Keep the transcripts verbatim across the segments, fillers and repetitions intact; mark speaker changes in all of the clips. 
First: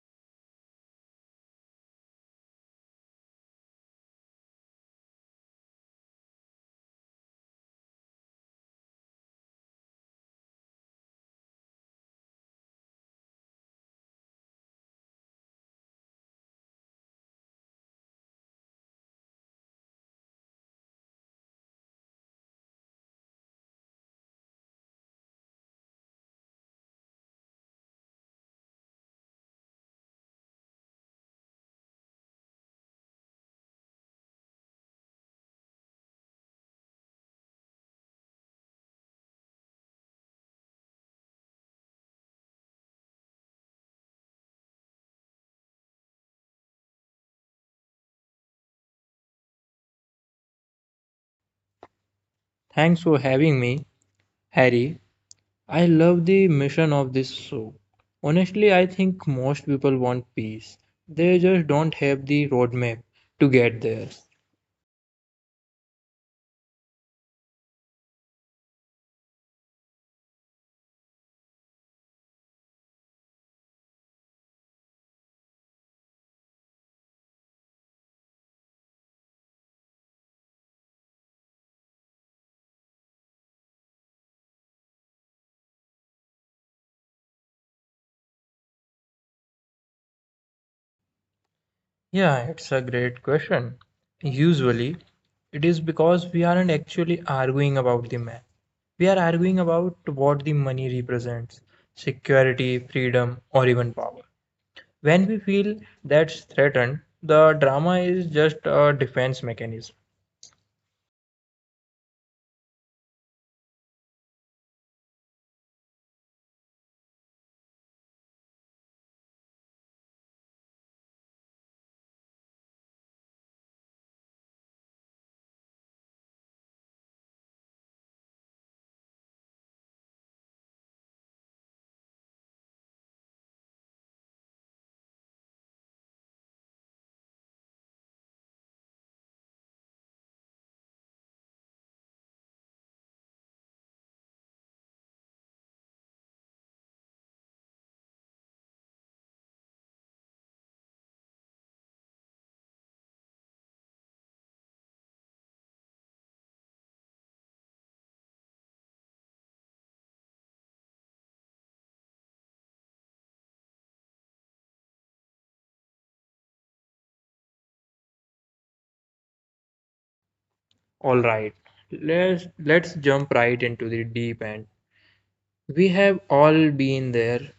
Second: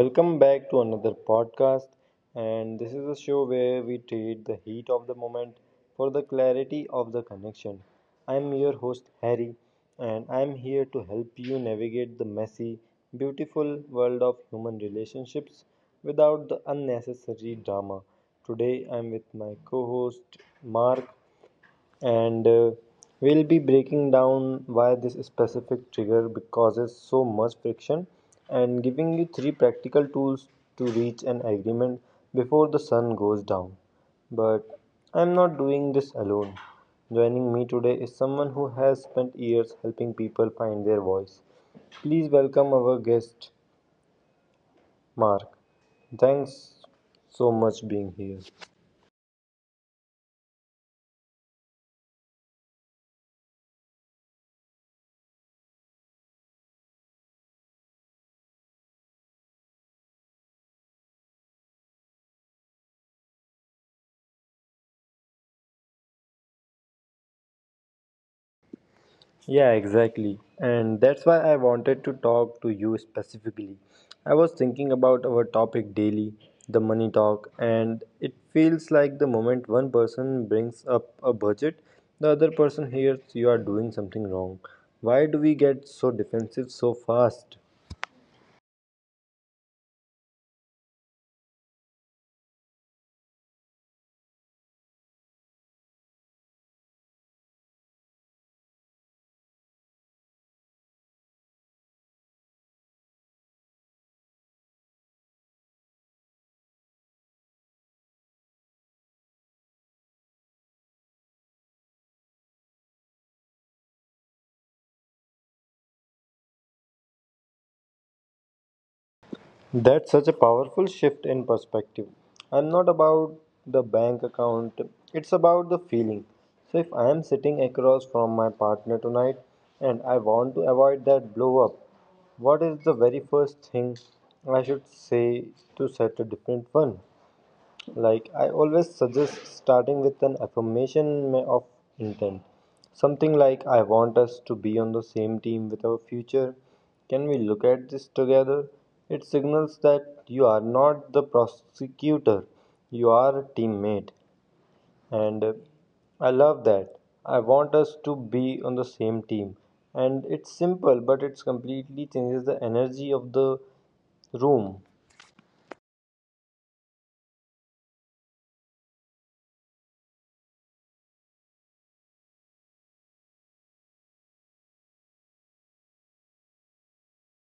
Speaker 1: Welcome back to another podcast. And this is a show where we trade the heat of the moment for the clarity of the connection. I'm your host, Harry, and I'm here to help you navigate the messy, beautiful world of human relationships without the unnecessary drama. Today, I'm with my co host, Mark, and uh, we'll be breaking down why this specific trigger causes so much friction and giving you three practical tools to reach an agreement before the sun goes down. But I'm not doing this alone. Joining me today is someone who has spent years helping people find their voice. Please welcome our guest, Mark. Thanks so much being here.
Speaker 2: Thanks for having me, Harry. I love the mission of this show. Honestly, I think most people want peace. They just don't have the roadmap to get there.
Speaker 1: Yeah, exactly. And that's why I wanted to talk to you specifically. I was thinking about our topic daily, the money talk, and it feels like the moment one person brings up a budget, the other person hears you are doing something wrong. Why do we get so defensive so fast?
Speaker 2: Yeah, it's a great question. Usually, it is because we aren't actually arguing about the map. We are arguing about what the money represents security, freedom, or even power. When we feel that's threatened, the drama is just a defense mechanism.
Speaker 1: That's such a powerful shift in perspective. I'm not about the bank account, it's about the feeling. So, if I am sitting across from my partner tonight and I want to avoid that blow up, what is the very first thing I should say to set a different one? Like, I always suggest starting with an affirmation ma- of intent. Something like, I want us to be on the same team with our future. Can we look at this together? It signals that you are not the prosecutor, you are a teammate. And uh, I love that. I want us to be on the same team. And it's simple, but it's completely changes the energy of the room.
Speaker 2: All right, let's let's jump right into the deep end. We have all been there.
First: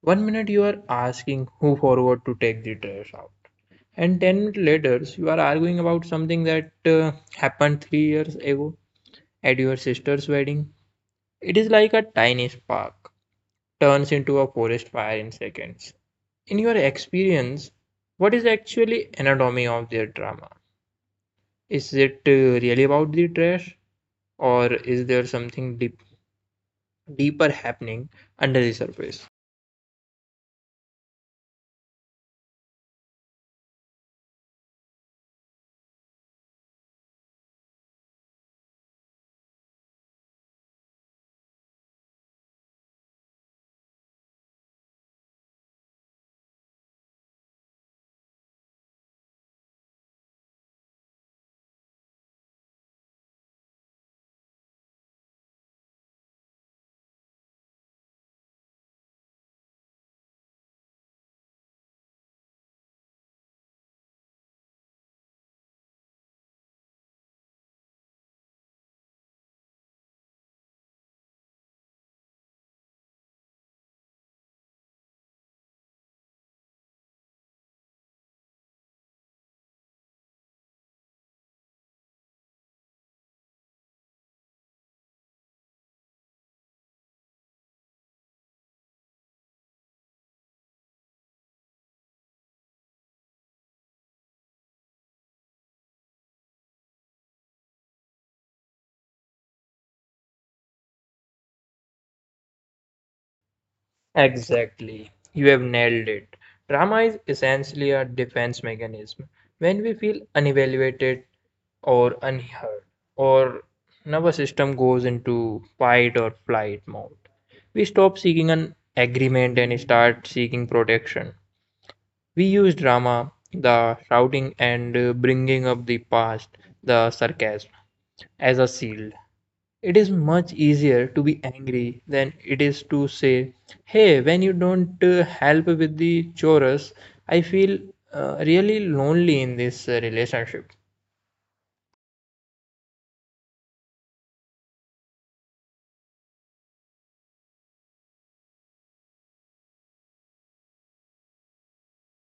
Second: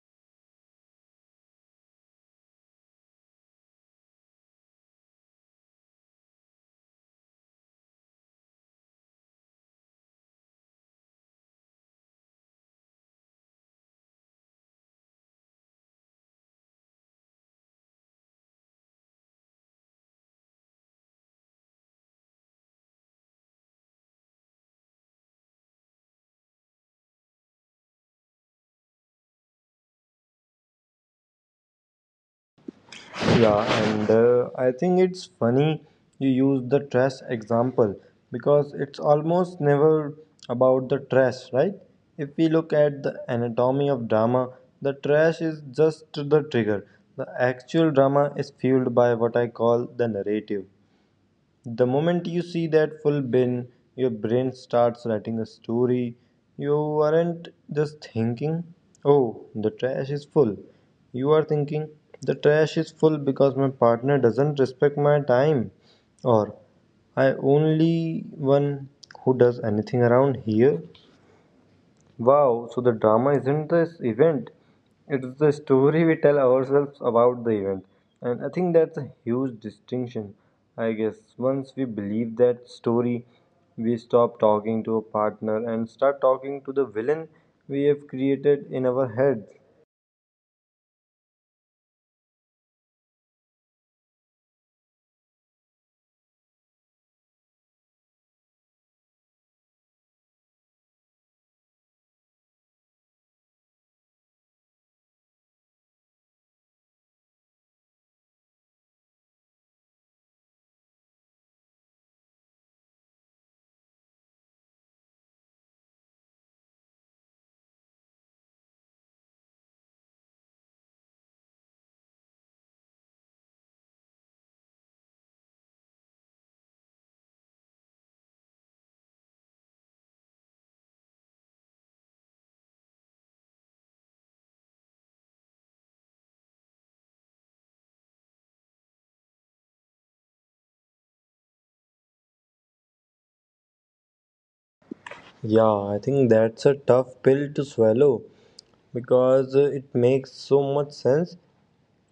Speaker 2: One minute you are asking who forward to take the trash out, and ten minutes later you are arguing about something that uh, happened three years ago at your sister's wedding. It is like a tiny spark turns into a forest fire in seconds. In your experience, what is actually anatomy of their drama? Is it uh, really about the trash, or is there something deep? deeper happening under the surface.
Speaker 1: Yeah, and uh, I think it's funny you use the trash example because it's almost never about the trash, right? If we look at the anatomy of drama, the trash is just the trigger. The actual drama is fueled by what I call the narrative. The moment you see that full bin, your brain starts writing a story. You aren't just thinking, oh, the trash is full. You are thinking, the trash is full because my partner doesn't respect my time. Or, I only one who does anything around here. Wow, so the drama isn't this event, it's the story we tell ourselves about the event. And I think that's a huge distinction, I guess. Once we believe that story, we stop talking to a partner and start talking to the villain we have created in our heads.
Speaker 2: Exactly. You have nailed it. Drama is essentially a defense mechanism. When we feel unevaluated or unheard, or nervous system goes into fight or flight mode, we stop seeking an agreement and start seeking protection. We use drama, the shouting and uh, bringing up the past, the sarcasm, as a shield. It is much easier to be angry than it is to say, "Hey, when you don't uh, help with the chores, I feel uh, really lonely in this uh, relationship."
Speaker 1: Yeah, I think that's a tough pill to swallow because uh, it makes so much sense.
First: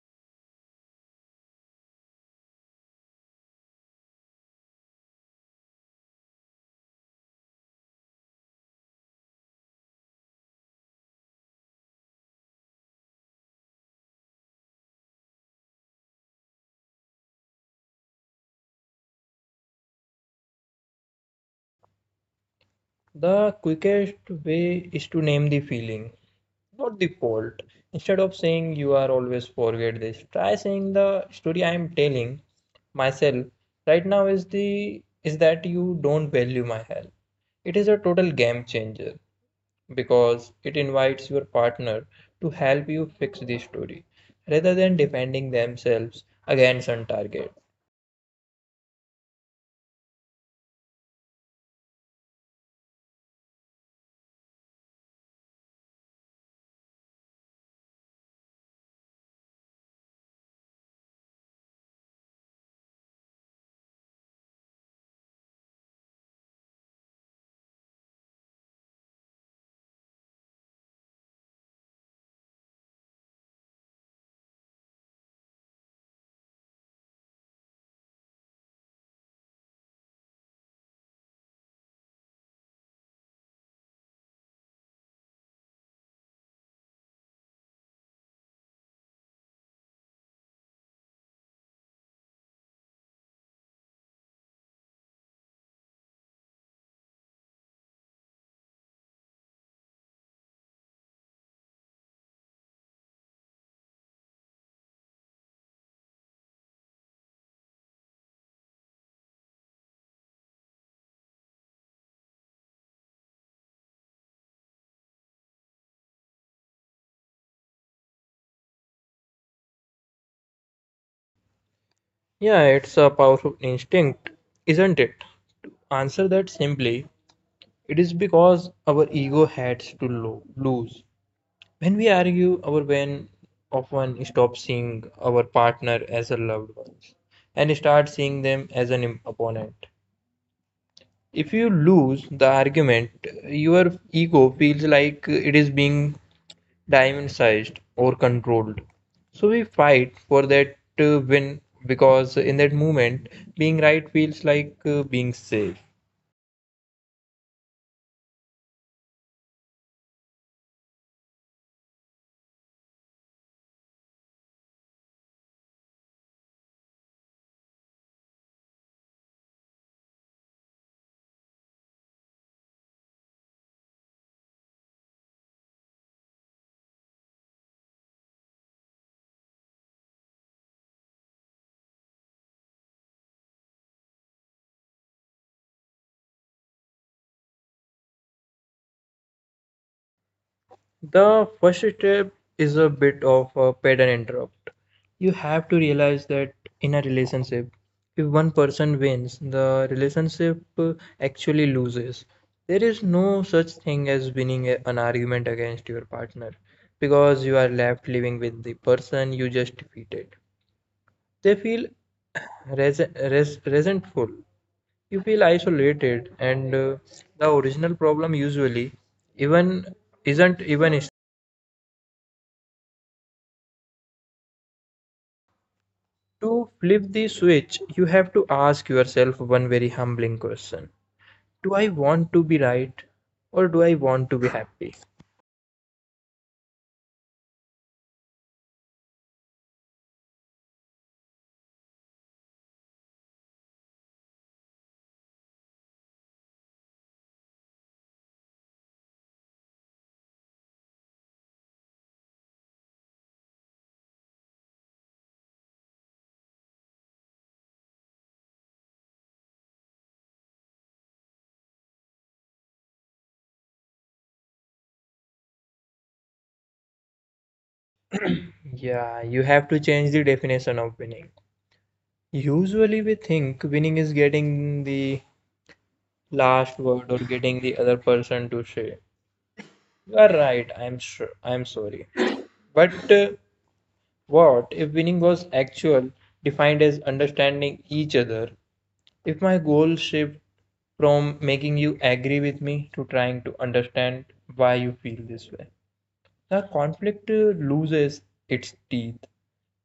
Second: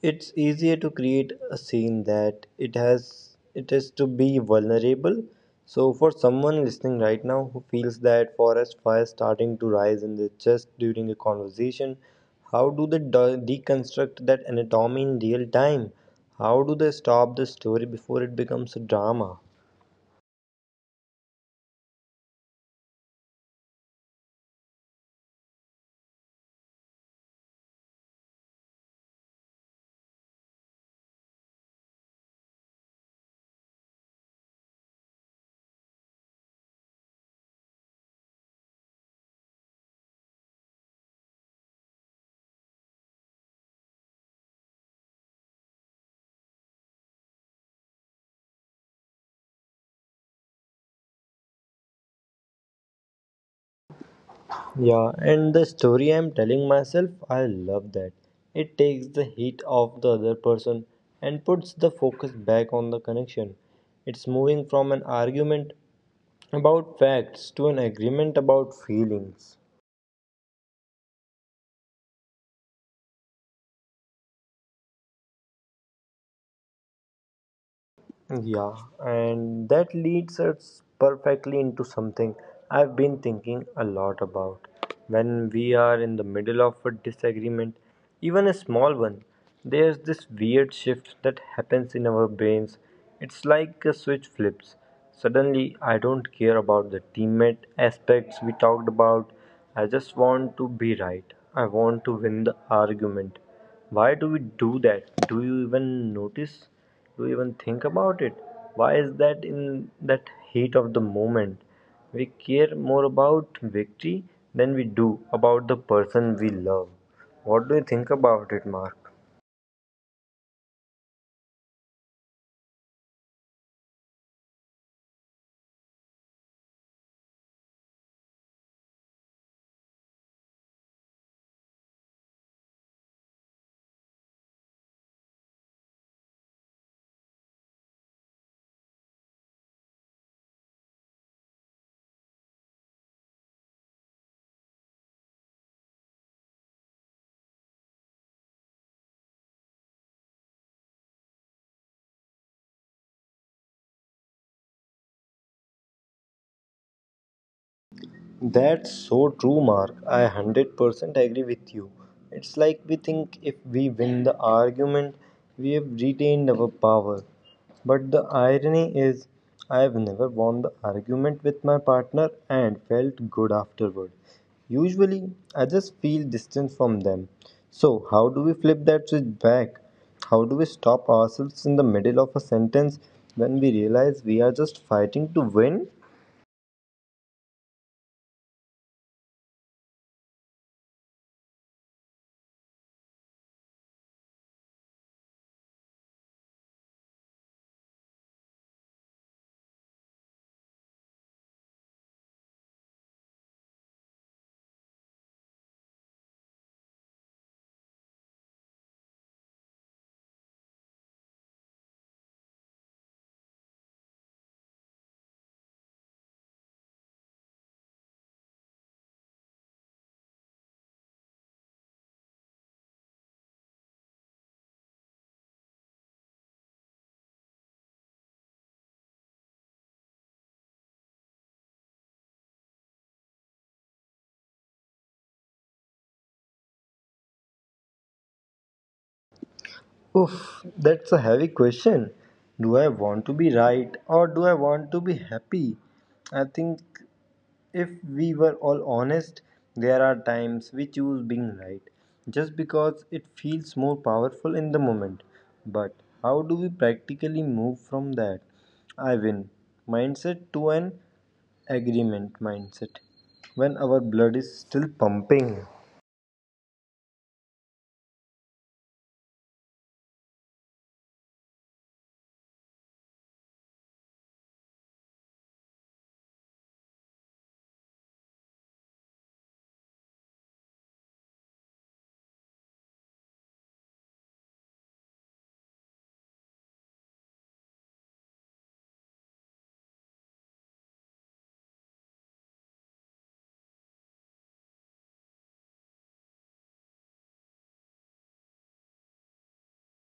Speaker 1: It's easier to create a scene that it has it is to be vulnerable. So for someone listening right now who feels that forest fire starting to rise in their chest during a conversation, how do they de- deconstruct that anatomy in real time? How do they stop the story before it becomes a drama?
Speaker 2: The quickest way is to name the feeling, not the fault. Instead of saying you are always forget this, try saying the story I am telling myself right now is the is that you don't value my help. It is a total game changer, because it invites your partner to help you fix the story rather than defending themselves against on target.
Speaker 1: Yeah, and the story I'm telling myself, I love that. It takes the heat off the other person and puts the focus back on the connection. It's moving from an argument about facts to an agreement about feelings. Yeah, and that leads us perfectly into something I've been thinking a lot about. When we are in the middle of a disagreement, even a small one, there's this weird shift that happens in our brains. It's like a switch flips. Suddenly, I don't care about the teammate aspects we talked about. I just want to be right. I want to win the argument. Why do we do that? Do you even notice? Do you even think about it? Why is that in that heat of the moment we care more about victory than we do about the person we love? What do you think about it, Mark?
Speaker 2: Yeah, it's a powerful instinct, isn't it? To answer that simply, it is because our ego has to lo- lose. When we argue, our brain often stops seeing our partner as a loved one and starts seeing them as an im- opponent. If you lose the argument, your ego feels like it is being diamond-sized or controlled. So we fight for that uh, win because in that moment, being right feels like uh, being safe.
Speaker 1: That's so true, Mark. I one hundred percent agree with you. It's like we think if we win the argument, we have retained our power. But the irony is, I have never won the argument with my partner and felt good afterward. Usually, I just feel distant from them. So, how do we flip that switch back? How do we stop ourselves in the middle of a sentence when we realize we are just fighting to win?
Speaker 2: The first step is a bit of a pattern interrupt. You have to realize that in a relationship, if one person wins, the relationship uh, actually loses. There is no such thing as winning a- an argument against your partner because you are left living with the person you just defeated. They feel res- res- resentful. You feel isolated, and uh, the original problem usually even isn't even is- to flip the switch. You have to ask yourself one very humbling question: do I want to be right, or do I want to be happy?
Speaker 1: Oof, that's a heavy question. Do I want to be right or do I want to be happy? I think if we were all honest, there are times we choose being right just because it feels more powerful in the moment. But how do we practically move from that I win mindset to an agreement mindset when our blood is still pumping?
Speaker 2: Yeah, you have to change the definition of winning. Usually, we think winning is getting the last word or getting the other person to say, "You are right, I'm sure, I'm sorry." But uh, what if winning was actual, defined as understanding each other? If my goal shift from making you agree with me to trying to understand why you feel this way, the conflict uh, loses its teeth.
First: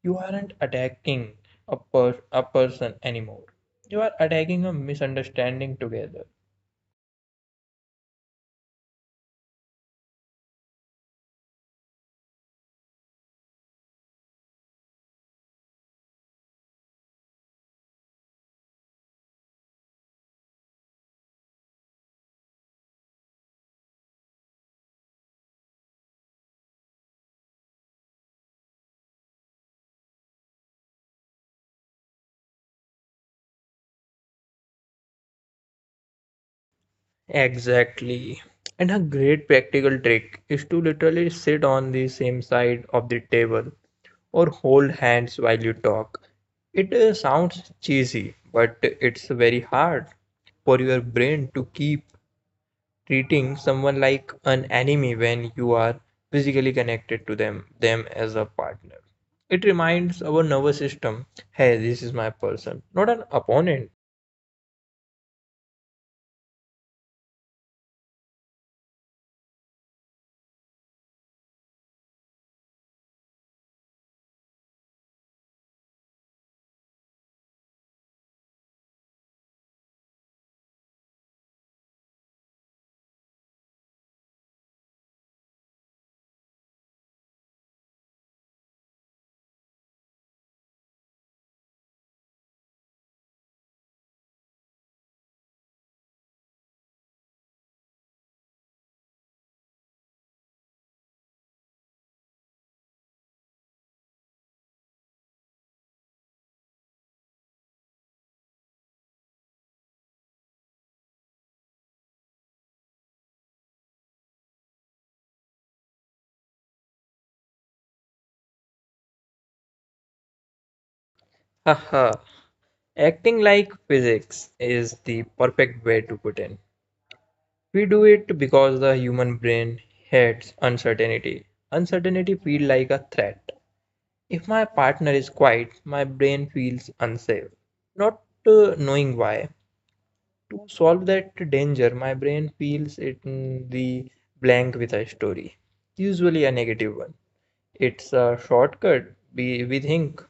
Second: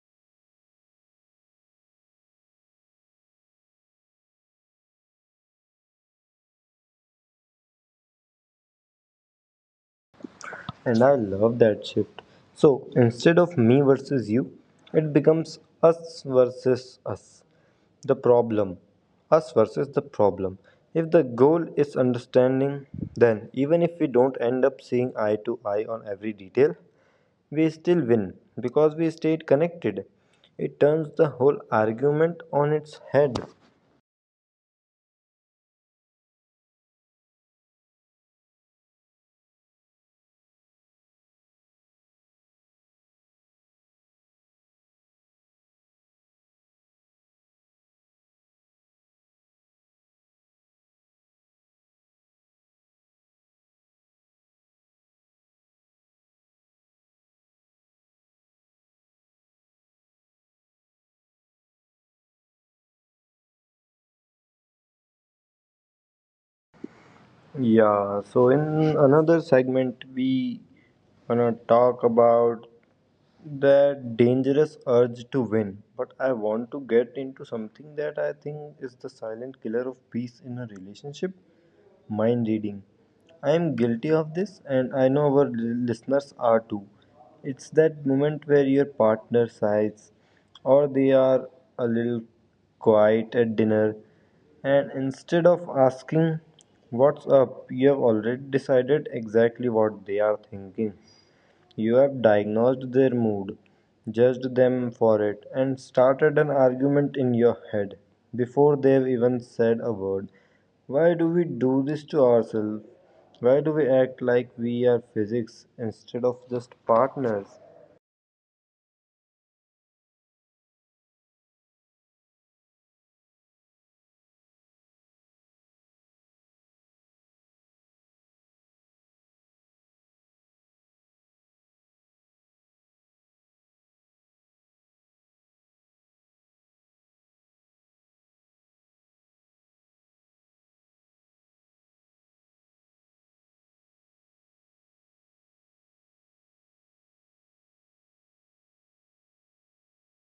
Speaker 2: You aren't attacking a, per- a person anymore. You are attacking a misunderstanding together.
Speaker 1: And I love that shift. So instead of me versus you, it becomes us versus us. The problem. Us versus the problem. If the goal is understanding, then even if we don't end up seeing eye to eye on every detail, we still win because we stayed connected. It turns the whole argument on its head.
Speaker 2: Exactly. And a great practical trick is to literally sit on the same side of the table or hold hands while you talk. It uh, sounds cheesy, but it's very hard for your brain to keep treating someone like an enemy when you are physically connected to them, them as a partner. It reminds our nervous system, hey, this is my person, not an opponent.
Speaker 1: Yeah, so in another segment, we gonna talk about the dangerous urge to win, but I want to get into something that I think is the silent killer of peace in a relationship, mind reading. I am guilty of this, and I know our l- listeners are too. It's that moment where your partner sighs, or they are a little quiet at dinner, and instead of asking, what's up, you have already decided exactly what they are thinking. You have diagnosed their mood, judged them for it, and started an argument in your head before they've even said a word. Why do we do this to ourselves? Why do we act like we are physics instead of just partners?
Speaker 2: Haha. Acting like physics is the perfect way to put in. We do it because the human brain hates uncertainty. Uncertainty feels like a threat. If my partner is quiet, my brain feels unsafe, not uh, knowing why. To solve that danger, my brain fills it in the blank with a story, usually a negative one. It's a shortcut, we, we think.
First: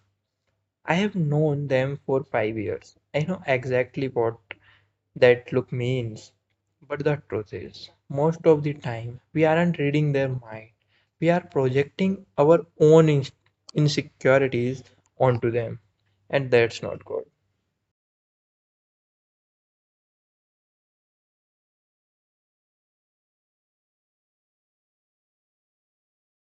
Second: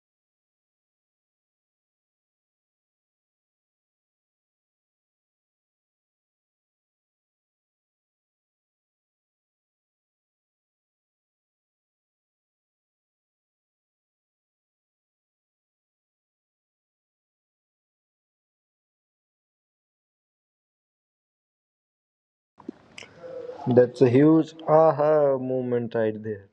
Speaker 2: I have known them for five years. I know exactly what that look means. But the truth is, most of the time, we aren't reading their mind. We are projecting our own ins- insecurities onto them, and that's not good.
Speaker 1: That's a huge aha moment right there.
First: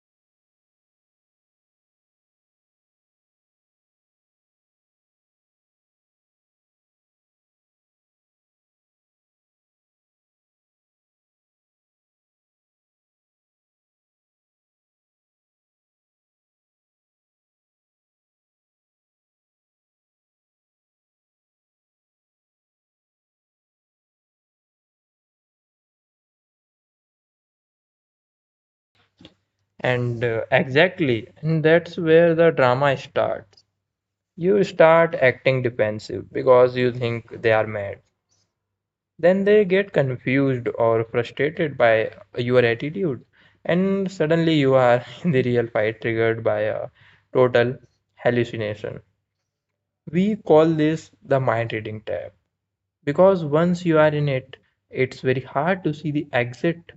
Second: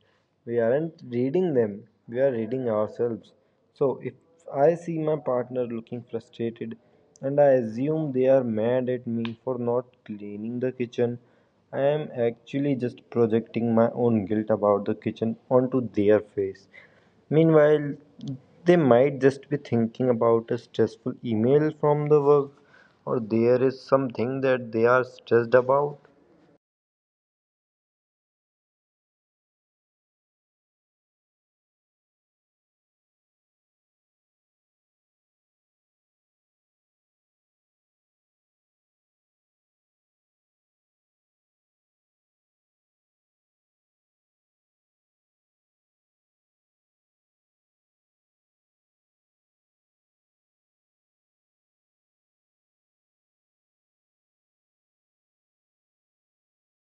Speaker 1: We aren't reading them, we are reading ourselves. So if I see my partner looking frustrated and I assume they are mad at me for not cleaning the kitchen, I am actually just projecting my own guilt about the kitchen onto their face. Meanwhile, they might just be thinking about a stressful email from the work or there is something that they are stressed about.
Speaker 2: And uh, exactly, and that's where the drama starts. You start acting defensive because you think they are mad, then they get confused or frustrated by your attitude and suddenly you are in the real fight triggered by a total hallucination. We call this the mind reading tab because once you are in it, it's very hard to see the exit.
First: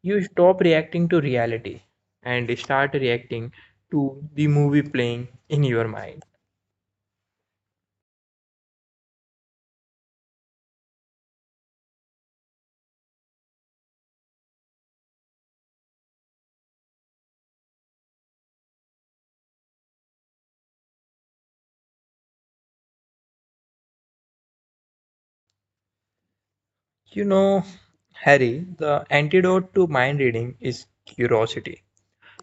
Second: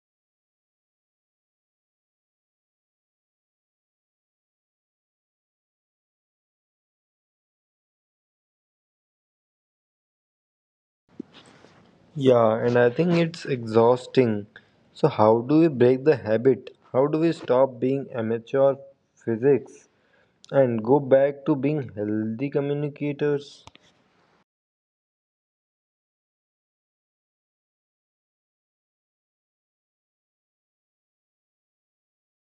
Speaker 2: You stop reacting to reality and start reacting to the movie playing in your mind.
Speaker 1: Yeah, and I think it's exhausting. So, how do we break the habit? How do we stop being amateur physics and go back to being healthy communicators?
Speaker 2: You know, Harry, the antidote to mind reading is curiosity.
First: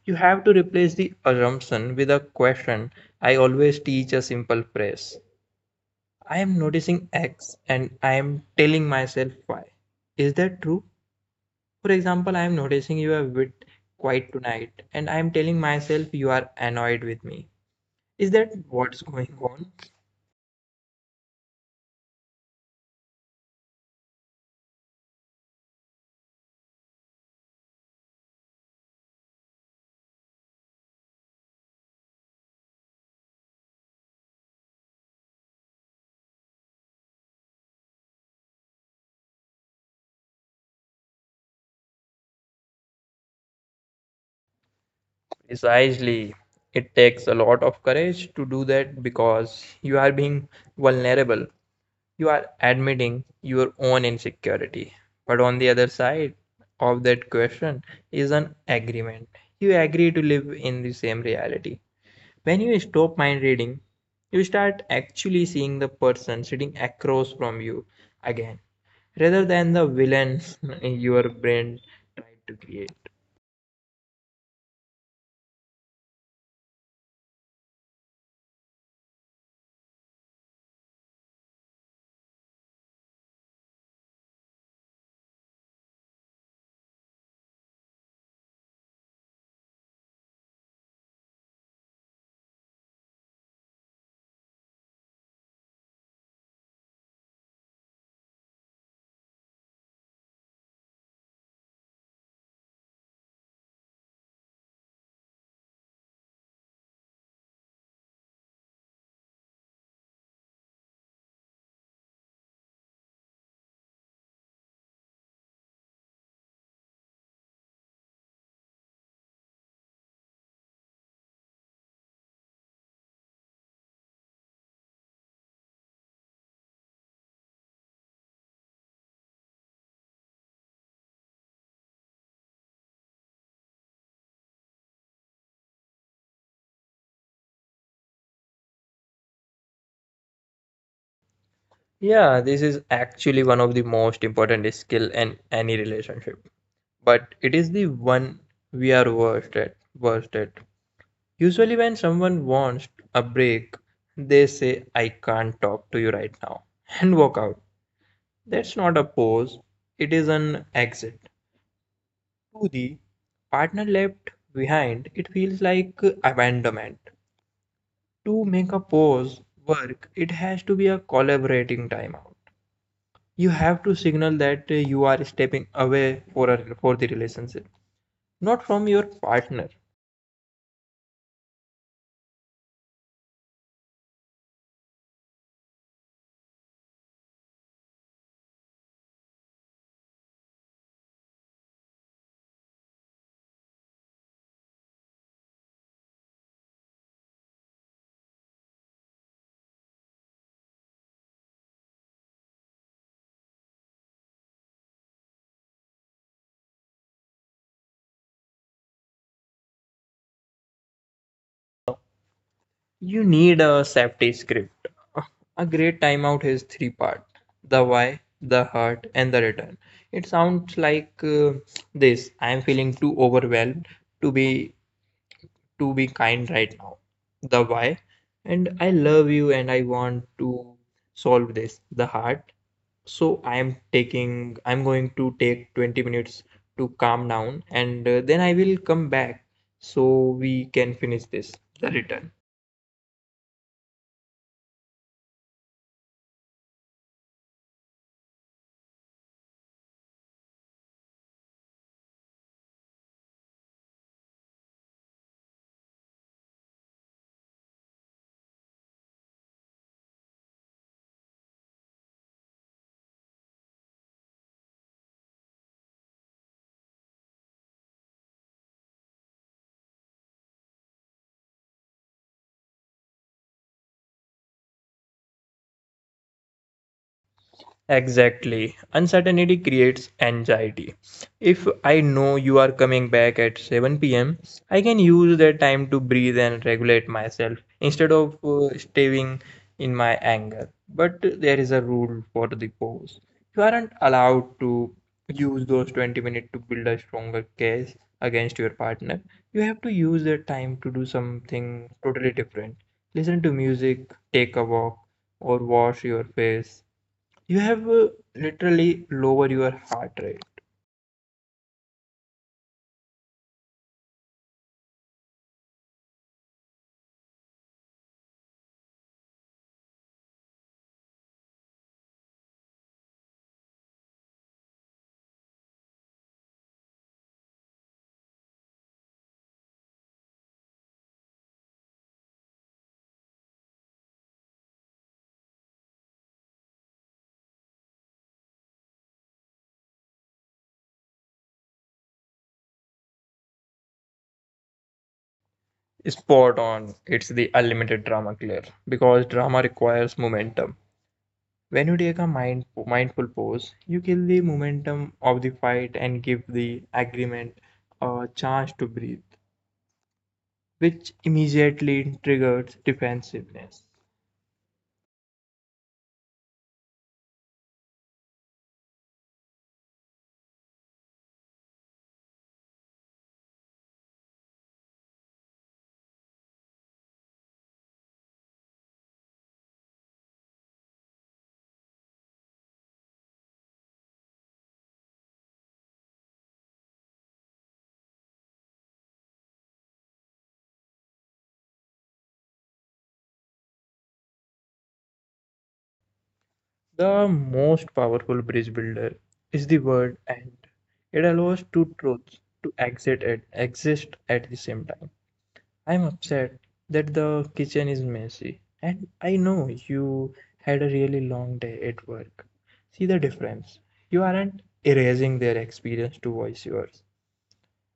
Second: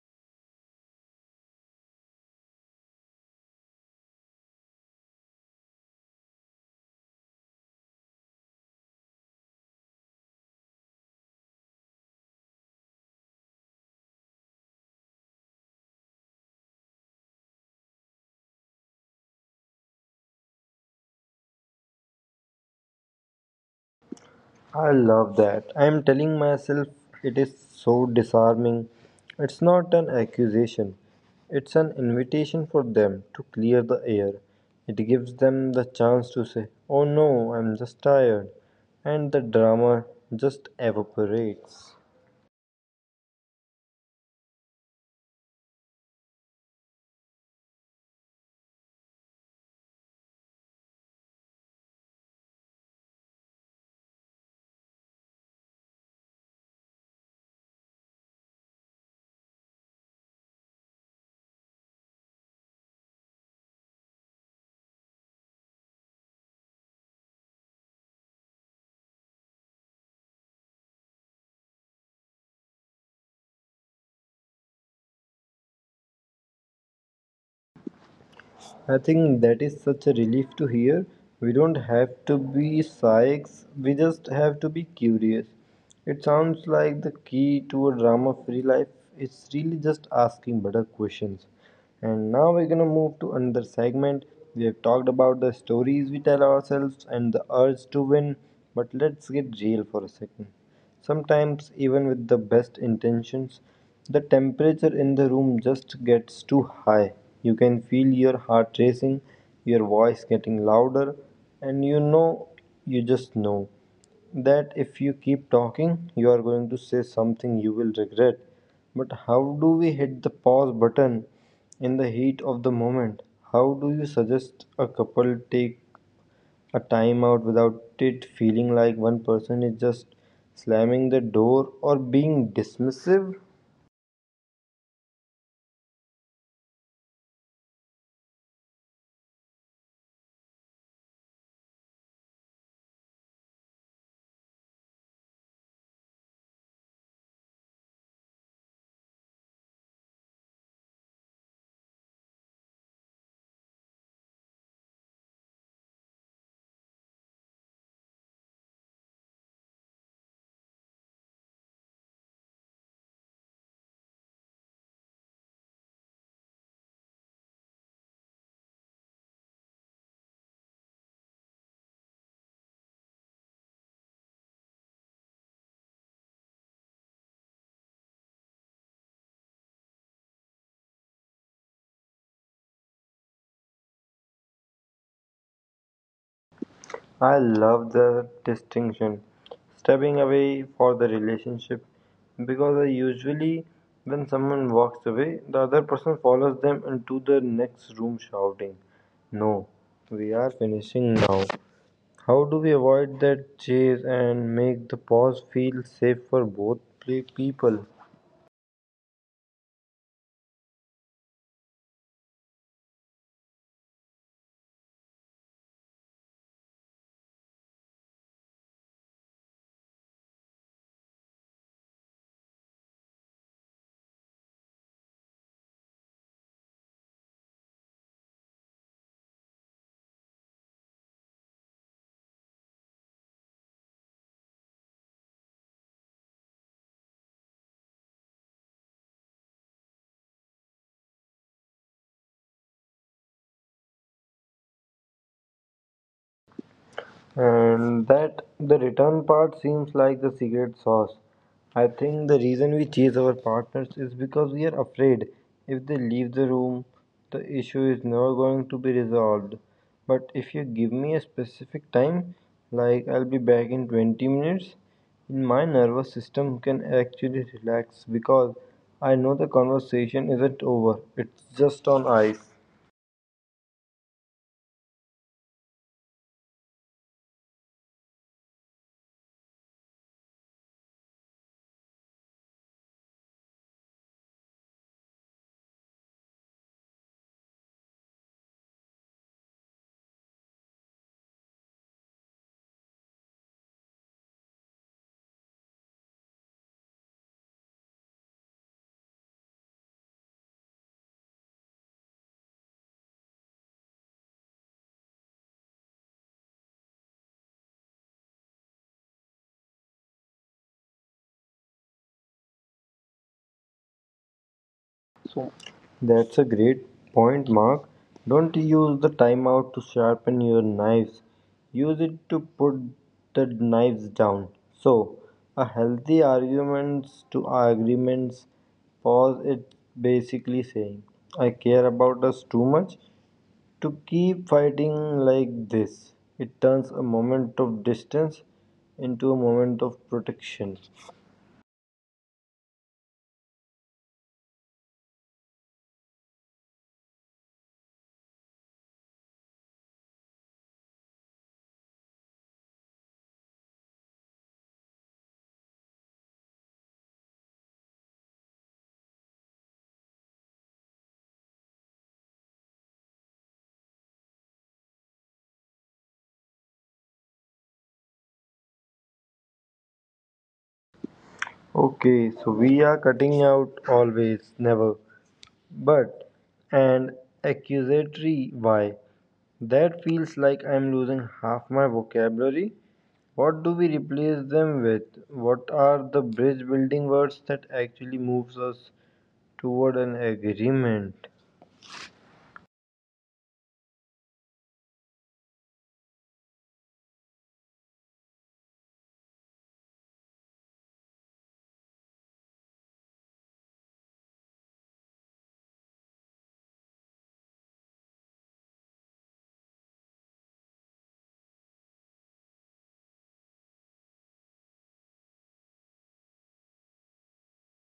Speaker 2: You have to replace the assumption with a question. I always teach a simple phrase: I am noticing X and I am telling myself Y. Is that true? For example, I am noticing you are a bit quiet tonight and I am telling myself you are annoyed with me. Is that what's going on?
Speaker 1: I love that. I am telling myself it is so disarming. It's not an accusation, it's an invitation for them to clear the air. It gives them the chance to say, oh no, I'm just tired. And the drama just evaporates.
Speaker 2: Precisely. It takes a lot of courage to do that because you are being vulnerable. You are admitting your own insecurity. But on the other side of that question is an agreement. You agree to live in the same reality. When you stop mind reading, you start actually seeing the person sitting across from you again, rather than the villain your brain tried to create.
Speaker 1: I think that is such a relief to hear. We don't have to be psychs, we just have to be curious. It sounds like the key to a drama free life is really just asking better questions. And now we're gonna move to another segment. We have talked about the stories we tell ourselves and the urge to win, but let's get real for a second. Sometimes, even with the best intentions, the temperature in the room just gets too high. You can feel your heart racing, your voice getting louder, and you know, you just know that if you keep talking, you are going to say something you will regret. But how do we hit the pause button in the heat of the moment? How do you suggest a couple take a timeout without it feeling like one person is just slamming the door or being dismissive?
Speaker 2: Yeah, this is actually one of the most important skill in any relationship, but it is the one we are worst at. Worst at. Usually, when someone wants a break, they say, "I can't talk to you right now," and walk out. That's not a pause, it is an exit. To the partner left behind, it feels like abandonment. To make a pause work, it has to be a collaborating timeout. You have to signal that uh, you are stepping away for, a, for the relationship, not from your partner.
Speaker 1: I love the distinction. Stepping away for the relationship, because I usually when someone walks away, the other person follows them into the next room shouting, no, we are finishing now. How do we avoid that chase and make the pause feel safe for both play people?
Speaker 2: You need a safety script. A great timeout has three parts: the why, the hurt, and the return. It sounds like uh, this: I am feeling too overwhelmed to be to be kind right now. The why. And I love you and I want to solve this. The hurt. So I am taking I'm going to take twenty minutes to calm down and uh, then I will come back so we can finish this. The return.
Speaker 1: And that the return part seems like the secret sauce. I think the reason we chase our partners is because we are afraid if they leave the room, the issue is never going to be resolved. But if you give me a specific time, like I'll be back in twenty minutes, my nervous system can actually relax because I know the conversation isn't over, it's just on ice.
Speaker 2: Exactly. Uncertainty creates anxiety. If I know you are coming back at seven p m, I can use that time to breathe and regulate myself instead of uh, staving in my anger. But there is a rule for the pause. You aren't allowed to use those twenty minutes to build a stronger case against your partner. You have to use that time to do something totally different. Listen to music, take a walk, or wash your face. You have uh, literally lower your heart rate.
Speaker 1: So that's a great point, Mark. Don't use the timeout to sharpen your knives. Use it to put the knives down. So, a healthy arguments to arguments pause it basically saying, I care about us too much to keep fighting like this. It turns a moment of distance into a moment of protection.
Speaker 2: Spot on. It's the unlimited drama killer because drama requires momentum. When you take a mind, mindful pose, you kill the momentum of the fight and give the agreement a chance to breathe, which immediately triggers defensiveness.
Speaker 1: Okay, so we are cutting out always, never. But an accusatory why? That feels like I'm losing half my vocabulary. What do we replace them with? What are the bridge building words that actually moves us toward an agreement?
Speaker 2: The most powerful bridge builder is the word "and." It allows two truths to exit at, exist at the same time. I'm upset that the kitchen is messy. And I know you had a really long day at work. See the difference. You aren't erasing their experience to voice yours.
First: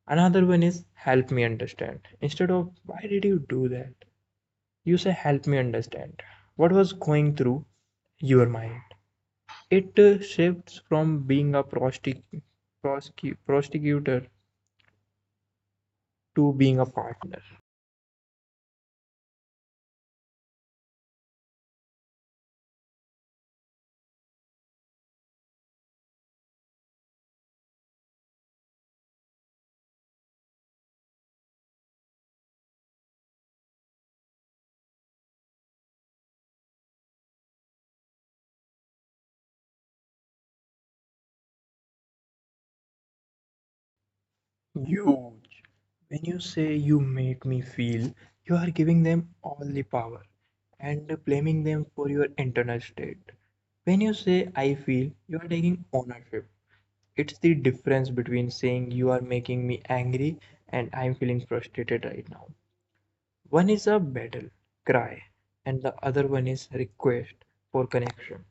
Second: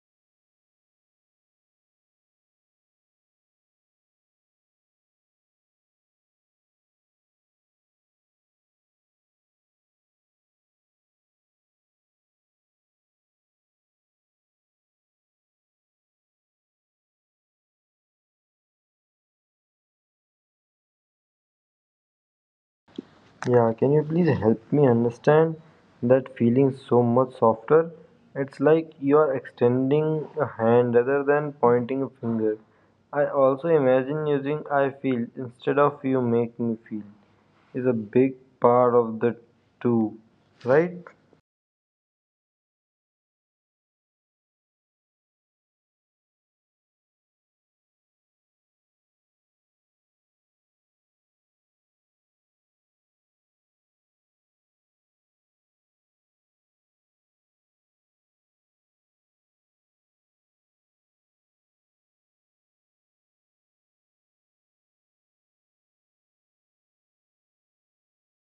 Speaker 2: Another one is "help me understand." Instead of "why did you do that?" you say, "Help me understand. What was going through your mind?" It uh, shifts from being a prosti- prosecute- prosecutor to being a partner.
Speaker 1: Yeah, can you please help me understand? That feeling so much softer. It's like you are extending a hand rather than pointing a finger. I also imagine using I feel instead of you make me feel is a big part of the too, right?
Speaker 2: Huge. When you say "you make me feel," you are giving them all the power and blaming them for your internal state. When you say "I feel," you are taking ownership. It's the difference between saying "you are making me angry" and "I'm feeling frustrated right now." One is a battle cry, and the other one is request for connection.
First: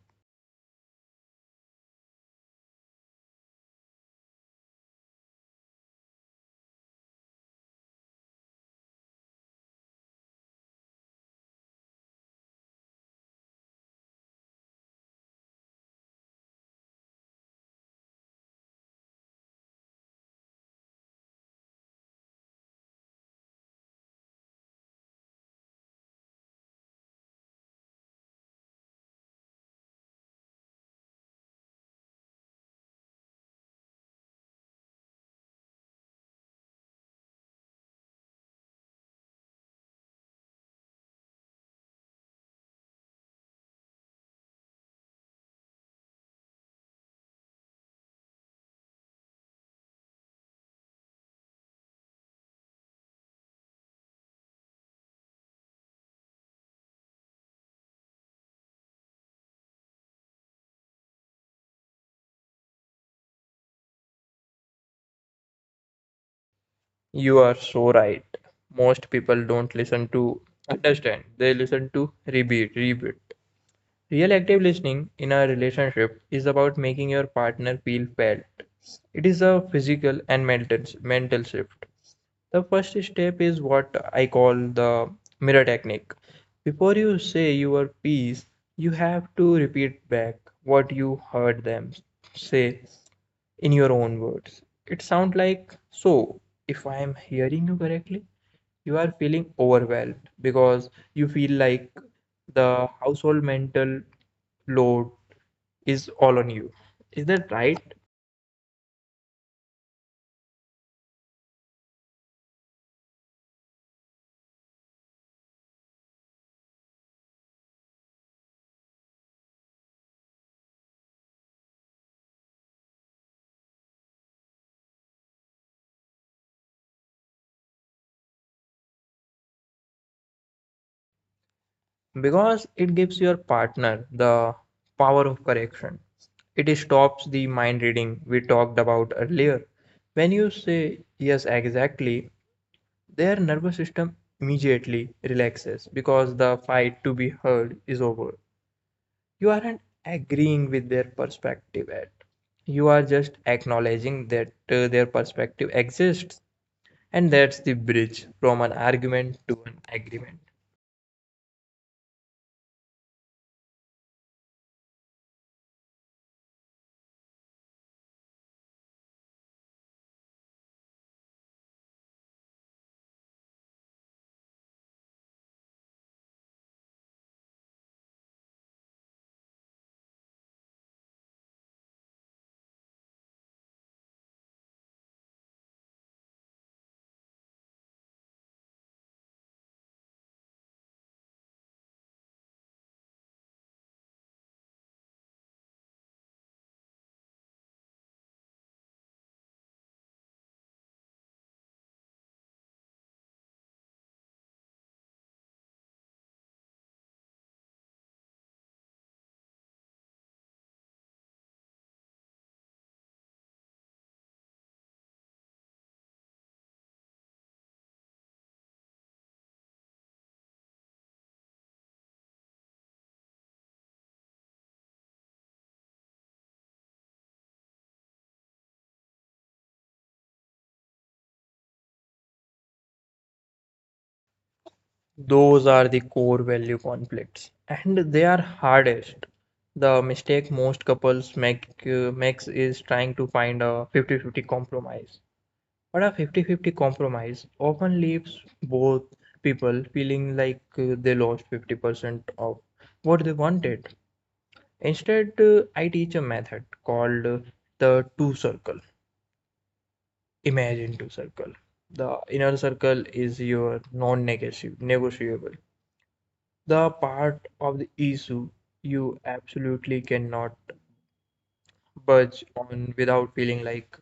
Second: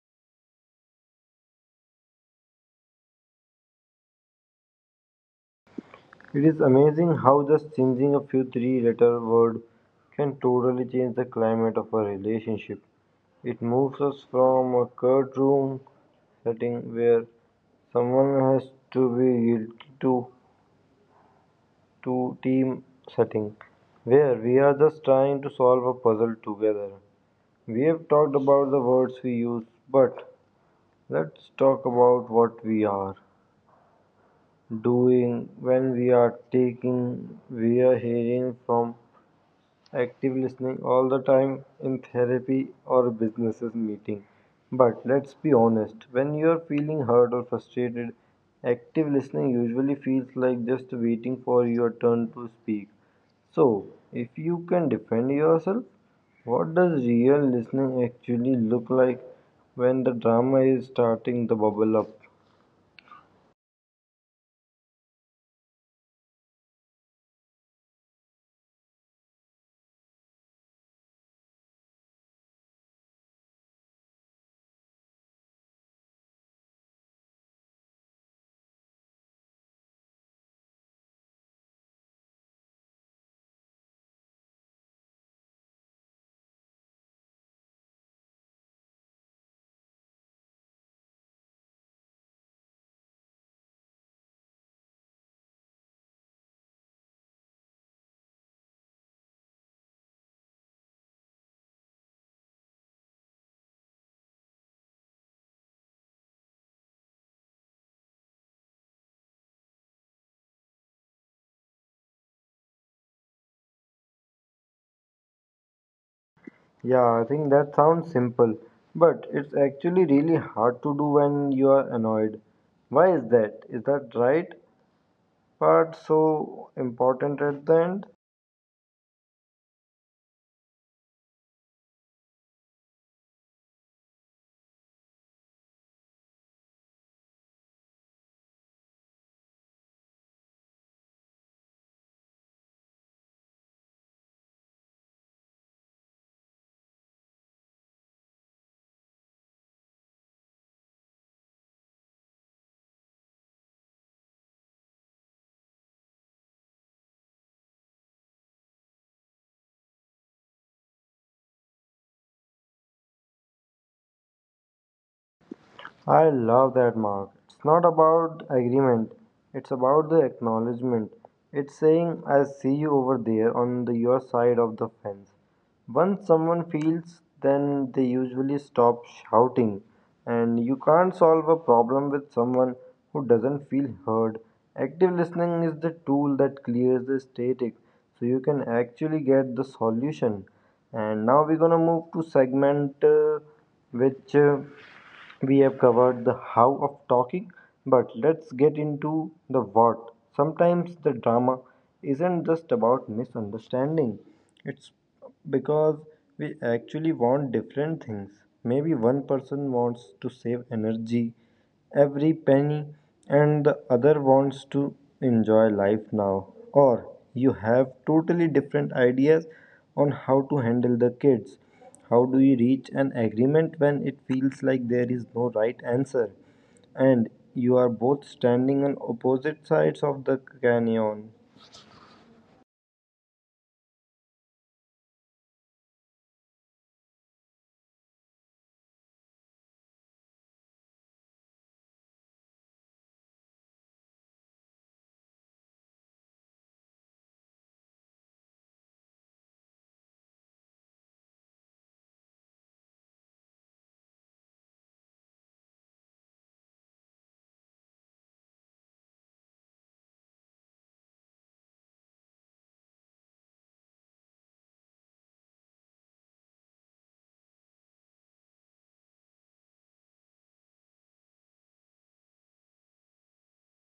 Speaker 1: It is amazing how just changing a few three letter word can totally change the climate of a relationship. It moves us from a courtroom setting where someone has to be guilty to to team setting where we are just trying to solve a puzzle together. We have talked about the words we use, but let's talk about what we are doing when we are taking, we are hearing from active listening all the time in therapy or businesses meeting. But let's be honest, when you are feeling hurt or frustrated, active listening usually feels like just waiting for your turn to speak. So, if you can defend yourself, what does real listening actually look like when the drama is starting to bubble up?
Speaker 2: You are so right. Most people don't listen to understand, they listen to repeat, repeat. Real active listening in a relationship is about making your partner feel felt. It is a physical and mental mental shift. The first step is what I call the mirror technique. Before you say your piece, you have to repeat back what you heard them say in your own words. It sounds like, "So if I am hearing you correctly, you are feeling overwhelmed because you feel like the household mental load is all on you. Is that right?"
Speaker 1: Yeah, I think that sounds simple, but it's actually really hard to do when you are annoyed. Why is that? Is that right part so important at the end?
Speaker 2: Because it gives your partner the power of correction. It stops the mind reading we talked about earlier. When you say, "Yes, exactly," their nervous system immediately relaxes because the fight to be heard is over. You aren't agreeing with their perspective at, you are just acknowledging that uh, their perspective exists, and that's the bridge from an argument to an agreement.
Speaker 1: I love that, Mark. It's not about agreement, it's about the acknowledgement. It's saying, I see you over there on the, your side of the fence. Once someone feels, then they usually stop shouting. And you can't solve a problem with someone who doesn't feel heard. Active listening is the tool that clears the static so you can actually get the solution. And now we're gonna move to segment uh, which. Uh, we have covered the how of talking, but let's get into the what. Sometimes the drama isn't just about misunderstanding, it's because we actually want different things. Maybe one person wants to save energy every penny, and the other wants to enjoy life now, or you have totally different ideas on how to handle the kids. How do you reach an agreement when it feels like there is no right answer and you are both standing on opposite sides of the canyon?
Speaker 2: Those are the core value conflicts, and they are hardest. The mistake most couples make uh, makes is trying to find a fifty fifty compromise. But a fifty fifty compromise often leaves both people feeling like uh, they lost fifty percent of what they wanted. Instead, uh, I teach a method called uh, the two circle. Imagine two circle. The inner circle is your non-negotiable, the part of the issue you absolutely cannot budge on without feeling like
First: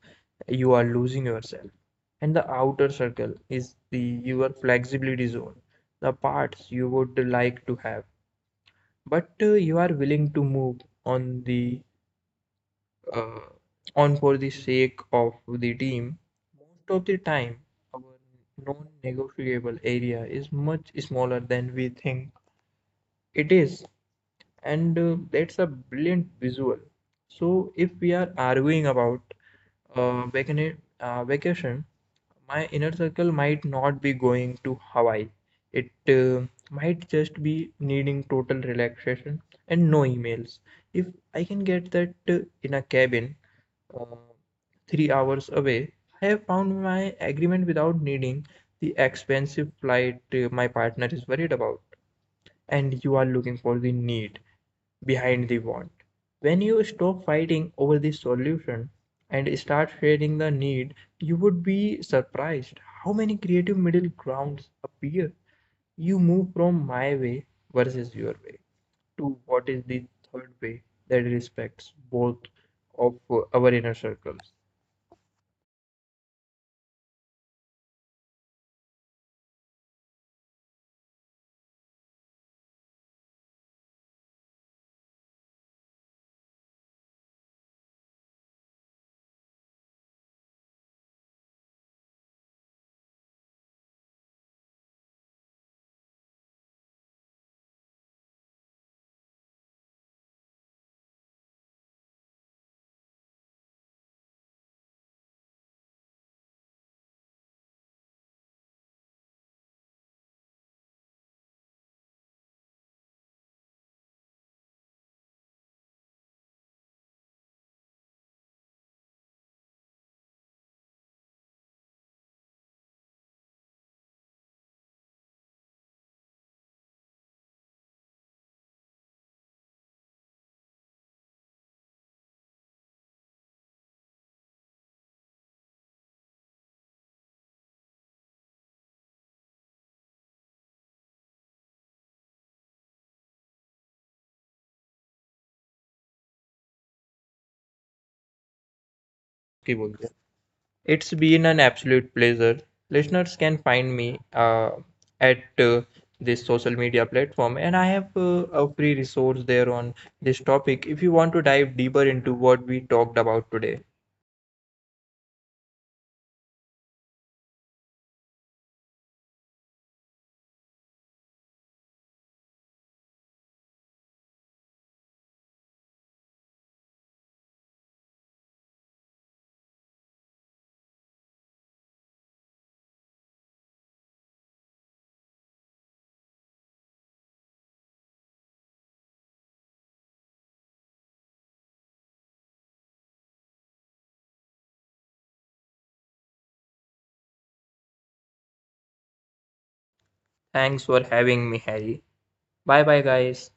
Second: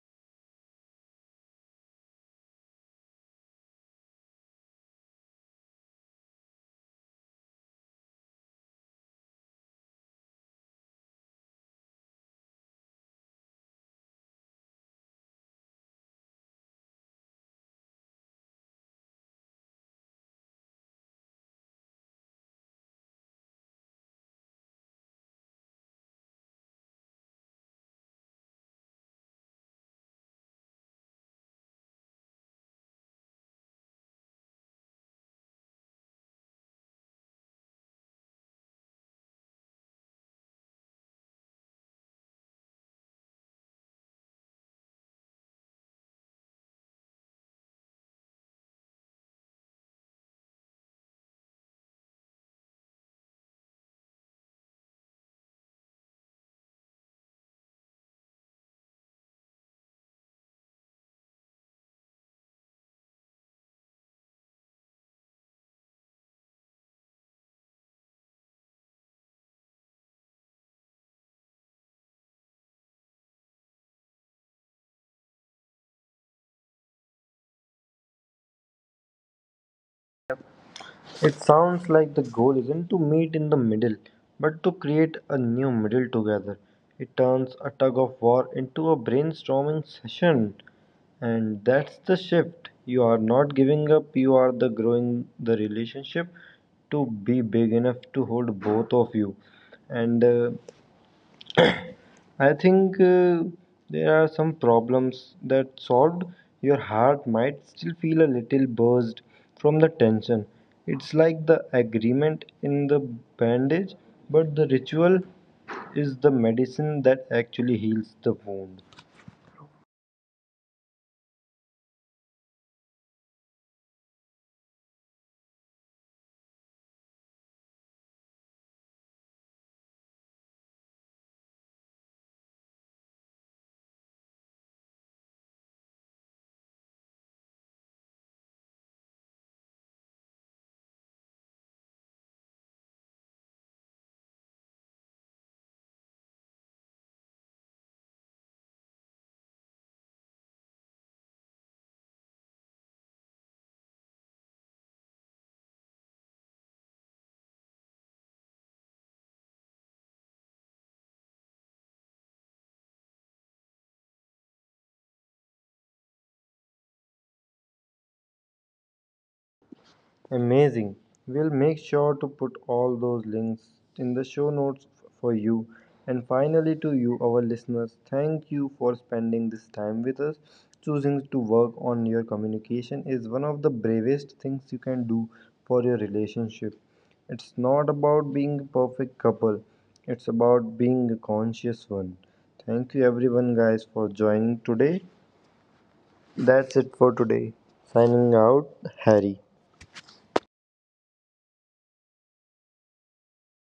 Speaker 2: you are losing yourself. And the outer circle is the your flexibility zone, the parts you would like to have, but uh, you are willing to move on the uh, on for the sake of the team. Most of the time, our non-negotiable area is much smaller than we think it is. And uh, that's a brilliant visual. So if we are arguing about uh, vacana- uh, vacation, my inner circle might not be going to Hawaii. It uh, might just be needing total relaxation and no emails. If I can get that uh, in a cabin uh, three hours away, I have found my agreement without needing the expensive flight uh, my partner is worried about. And you are looking for the need behind the want. When you stop fighting over the solution and start sharing the need, you would be surprised how many creative middle grounds appear. You move from my way versus your way to what is the third way that respects both of our inner circles.
Speaker 1: It sounds like the goal isn't to meet in the middle, but to create a new middle together. It turns a tug of war into a brainstorming session, and that's the shift. You are not giving up, you are the growing the relationship to be big enough to hold both of you. And uh, I think uh, there are some problems that solved. Your heart might still feel a little buzzed from the tension. It's like the agreement in the bandage, but the ritual is the medicine that actually heals the wound.
Speaker 2: It's been an absolute pleasure. Listeners can find me uh, at uh, this social media platform, and I have uh, a free resource there on this topic if you want to dive deeper into what we talked about today.
Speaker 1: Amazing. We'll make sure to put all those links in the show notes for you. And finally, to you, our listeners, thank you for spending this time with us. Choosing to work on your communication is one of the bravest things you can do for your relationship. It's not about being a perfect couple, it's about being a conscious one. Thank you, everyone, guys, for joining today. That's it for today. Signing out, Harry.
Speaker 2: Thanks for having me, Harry. Bye bye, guys.